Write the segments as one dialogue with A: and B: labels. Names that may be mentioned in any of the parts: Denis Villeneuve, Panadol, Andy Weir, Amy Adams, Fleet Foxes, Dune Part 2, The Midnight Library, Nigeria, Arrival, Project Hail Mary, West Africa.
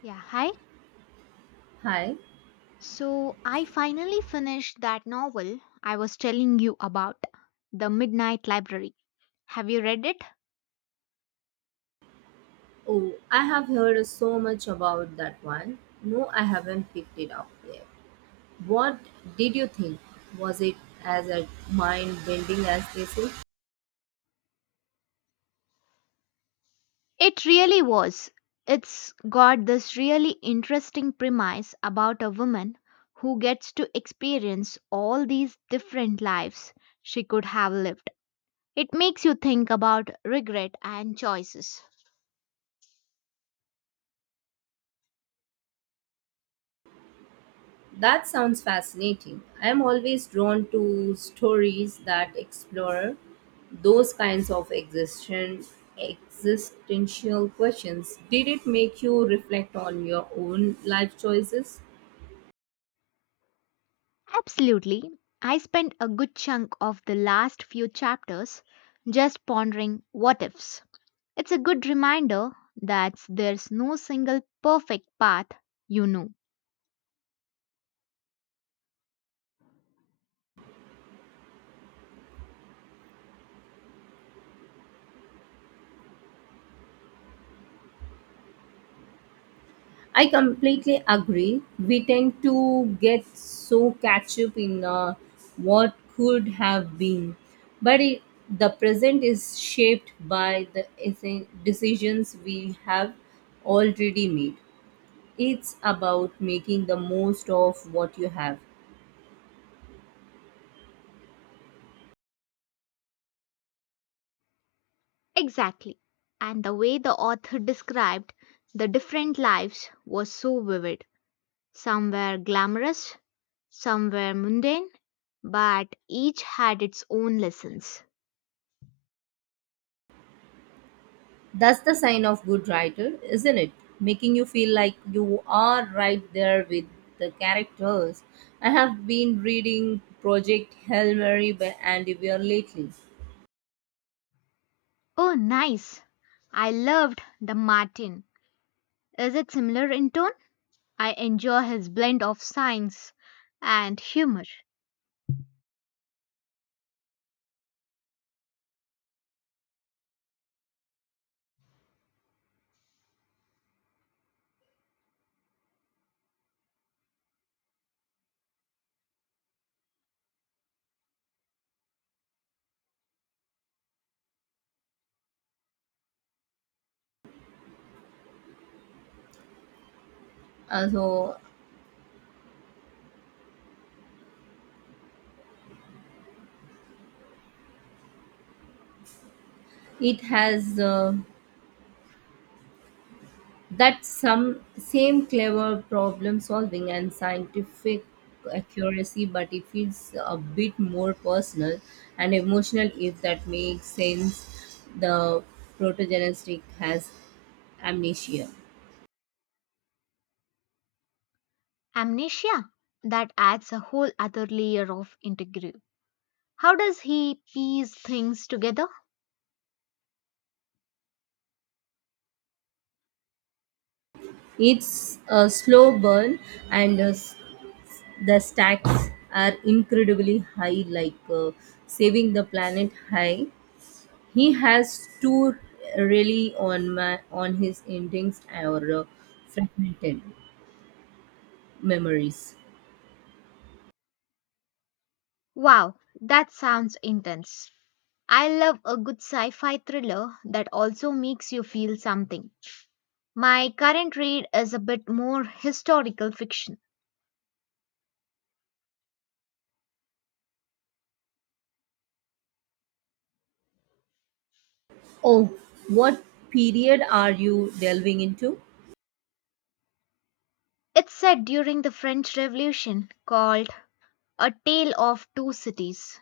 A: Yeah, hi.
B: Hi.
A: So I finally finished that novel I was telling you about, The Midnight Library. Have you read it?
B: Oh, I have heard so much about that one. No, I haven't picked it up yet. What did you think? Was it as a mind bending as they say?
A: It really was. It's got this really interesting premise about a woman who gets to experience all these different lives she could have lived. It makes you think about regret and choices.
B: That sounds fascinating. I am always drawn to stories that explore those kinds of existential questions? Did it make you reflect on your own life choices?
A: Absolutely. I spent a good chunk of the last few chapters just pondering what ifs. It's a good reminder that there's no single perfect path, you know.
B: I completely agree. We tend to get so catch up in what could have been, but the present is shaped by the decisions we have already made. It's about making the most of what you have.
A: Exactly. And the way the author described the different lives was so vivid. Some were glamorous, some were mundane, but each had its own lessons.
B: That's the sign of good writer, isn't it? Making you feel like you are right there with the characters. I have been reading Project Hail Mary by Andy Weir lately.
A: Oh, nice. I loved The Martin. Is it similar in tone? I enjoy his blend of science and humor.
B: So it has that some same clever problem solving and scientific accuracy, but it feels a bit more personal and emotional if that makes sense. The protogenetic has amnesia.
A: Amnesia? That adds a whole other layer of integrity. How does he piece things together?
B: It's a slow burn, and the stacks are incredibly high, like saving the planet high. He has two really on his endings or fragmented memories.
A: Wow, that sounds intense. I love a good sci fi thriller that also makes you feel something. My current read is a bit more historical fiction.
B: Oh, what period are you delving into?
A: It's set during the French Revolution called A Tale of Two Cities.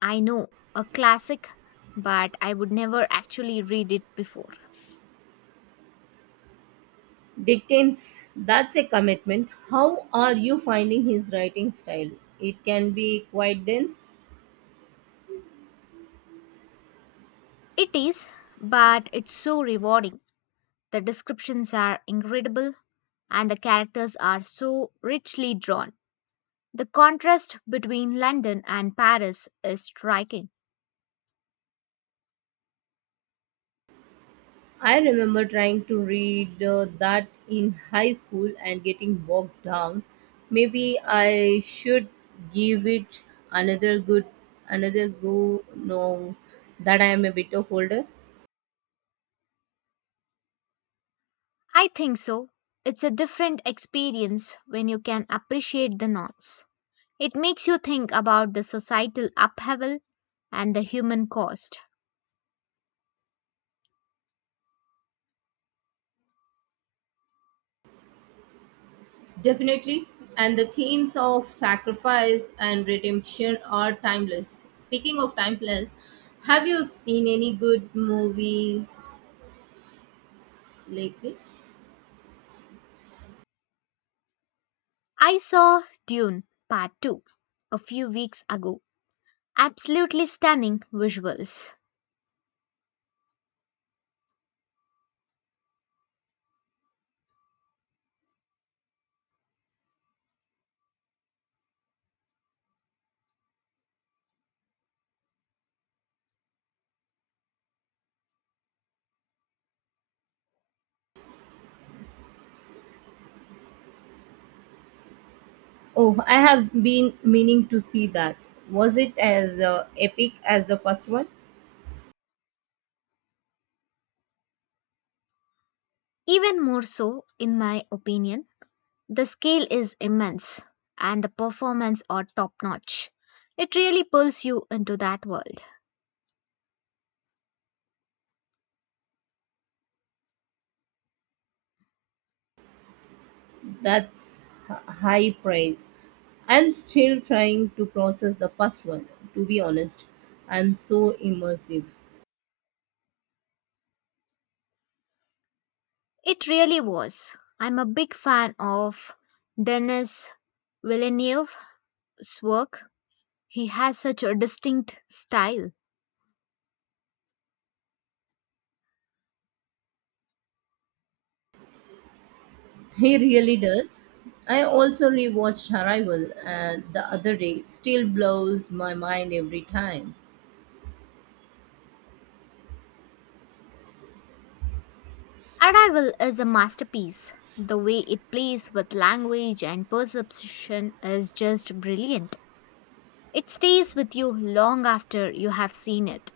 A: I know, a classic, but I would never actually read it before.
B: Dickens, that's a commitment. How are you finding his writing style? It can be quite dense.
A: It is, but it's so rewarding. The descriptions are incredible and the characters are so richly drawn. The contrast between London and Paris is striking.
B: I remember trying to read that in high school and getting bogged down. Maybe I should give it another good another go now that I am a bit of older.
A: I think so. It's a different experience when you can appreciate the knots. It makes you think about the societal upheaval and the human cost.
B: Definitely. And the themes of sacrifice and redemption are timeless. Speaking of timeless, have you seen any good movies lately?
A: I saw Dune Part 2 a few weeks ago. Absolutely stunning visuals.
B: Oh, I have been meaning to see that. Was it as epic as the first one?
A: Even more so, in my opinion. The scale is immense and the performance are top notch. It really pulls you into that world.
B: That's High praise. I'm still trying to process the first one, to be honest. I'm so immersive.
A: It really was. I'm a big fan of Denis Villeneuve's work. He has such a distinct style.
B: He really does. I also rewatched Arrival the other day. Still blows my mind every time.
A: Arrival is a masterpiece. The way it plays with language and perception is just brilliant. It stays with you long after you have seen it.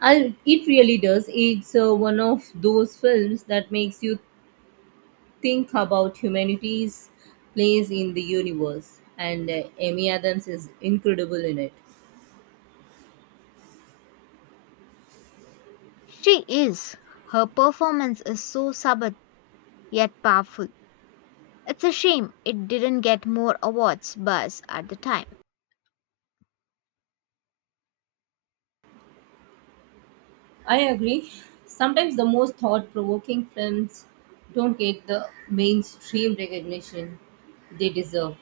B: I, it really does. It's one of those films that makes you think about humanity's place in the universe, and Amy Adams is incredible in it.
A: She is. Her performance is so subtle yet powerful. It's a shame it didn't get more awards buzz at the time.
B: I agree. Sometimes the most thought provoking films don't get the mainstream recognition they deserve.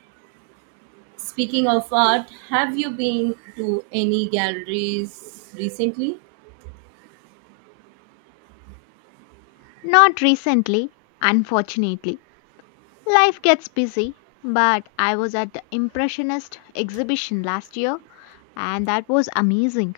B: Speaking of art, have you been to any galleries recently?
A: Not recently, unfortunately. Life gets busy, but I was at the Impressionist exhibition last year and that was amazing.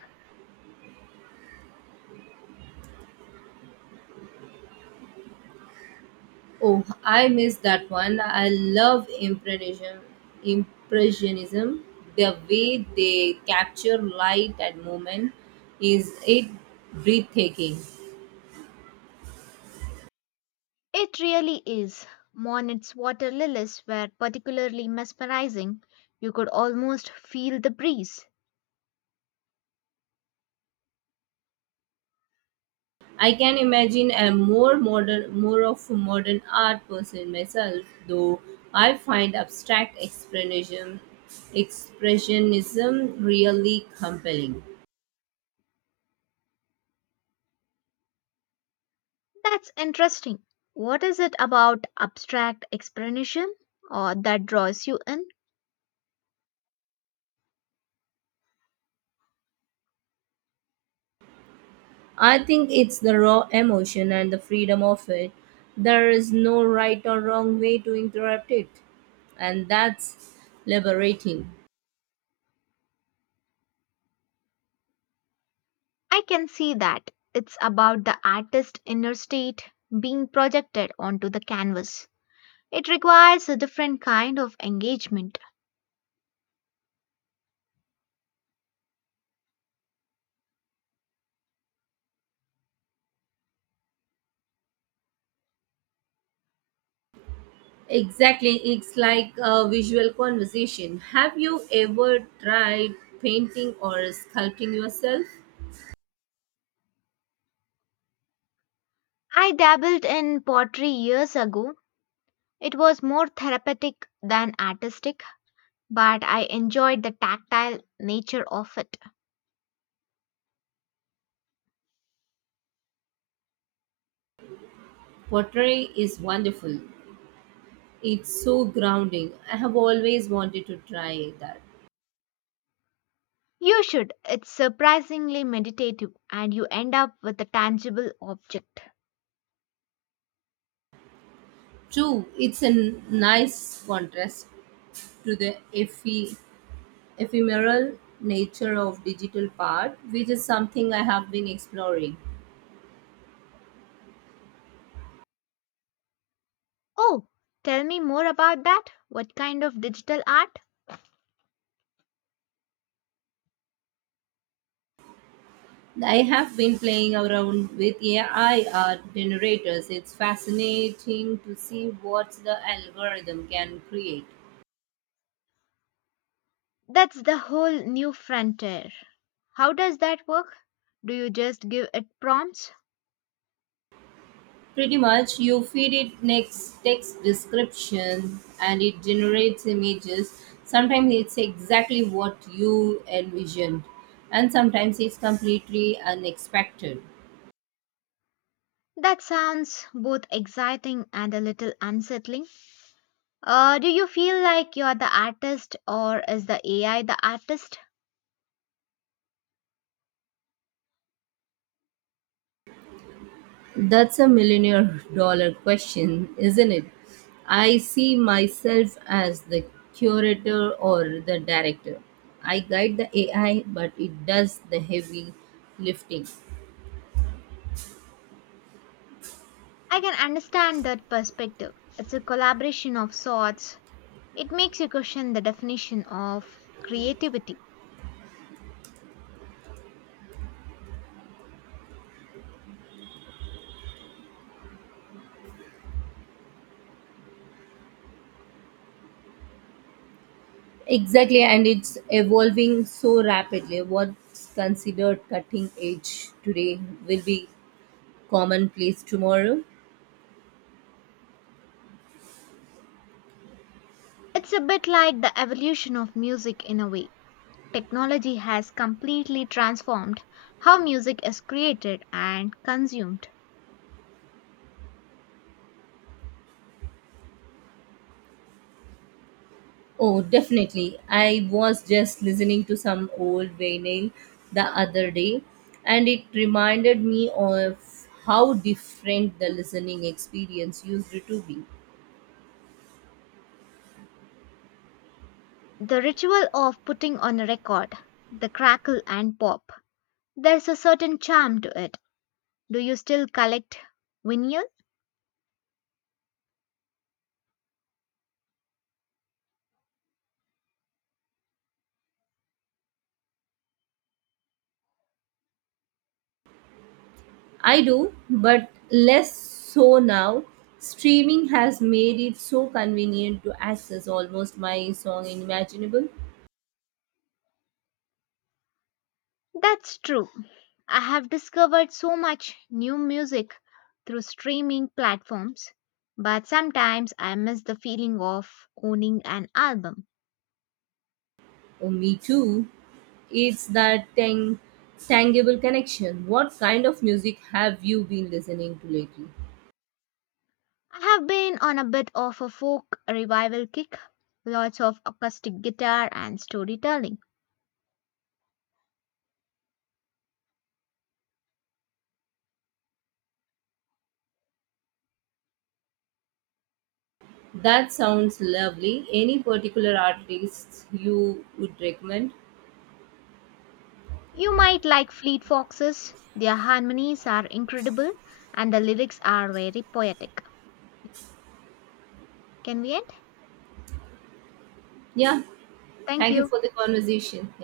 B: Oh, I miss that one. I love impressionism. Impressionism, the way they capture light and movement, is it breathtaking.
A: It really is. Monet's water lilies were particularly mesmerizing. You could almost feel the breeze.
B: I can imagine a more modern, more of modern art person myself, though I find abstract expressionism, expressionism really compelling.
A: That's interesting. What is it about abstract expressionism or that draws you in?
B: I think it's the raw emotion and the freedom of it. There is no right or wrong way to interrupt it, and that's liberating.
A: I can see that. It's about the artist's inner state being projected onto the canvas. It requires a different kind of engagement.
B: Exactly, it's like a visual conversation. Have you ever tried painting or sculpting yourself?
A: I dabbled in pottery years ago. It was more therapeutic than artistic, but I enjoyed the tactile nature of it.
B: Pottery is wonderful. It's so grounding. I have always wanted to try that.
A: You should. It's surprisingly meditative, and you end up with a tangible object.
B: Too, it's a nice contrast to the effie ephemeral nature of digital part, which is something I have been exploring.
A: Oh, tell me more about that. What kind of digital art?
B: I have been playing around with AI art generators. It's fascinating to see what the algorithm can create.
A: That's the whole new frontier. How does that work? Do you just give it prompts?
B: Pretty much, you feed it next text description and it generates images. Sometimes it's exactly what you envisioned, and sometimes it's completely unexpected.
A: That sounds both exciting and a little unsettling. Do you feel like you're the artist or is the AI the artist?
B: That's a millionaire dollar question, isn't it? I see myself as the curator or the director. I guide the AI, but it does the heavy lifting.
A: I can understand that perspective. It's a collaboration of sorts. It makes you question the definition of creativity.
B: Exactly, and it's evolving so rapidly. What's considered cutting edge today will be commonplace tomorrow.
A: It's a bit like the evolution of music in a way. Technology has completely transformed how music is created and consumed.
B: Oh, definitely. I was just listening to some old vinyl the other day, and it reminded me of how different the listening experience used to be.
A: The ritual of putting on a record, the crackle and pop, there's a certain charm to it. Do you still collect vinyl?
B: I do, but less so now. Streaming has made it so convenient to access almost my song imaginable.
A: That's true. I have discovered so much new music through streaming platforms, but sometimes I miss the feeling of owning an album.
B: Oh, me too. It's that tangible connection. What kind of music have you been listening to lately?
A: I have been on a bit of a folk revival kick. Lots of acoustic guitar and storytelling.
B: That sounds lovely. Any particular artists you would recommend?
A: You might like Fleet Foxes. Their harmonies are incredible and the lyrics are very poetic. Can we end?
B: Yeah.
A: Thank
B: Thank you
A: you.
B: for the conversation.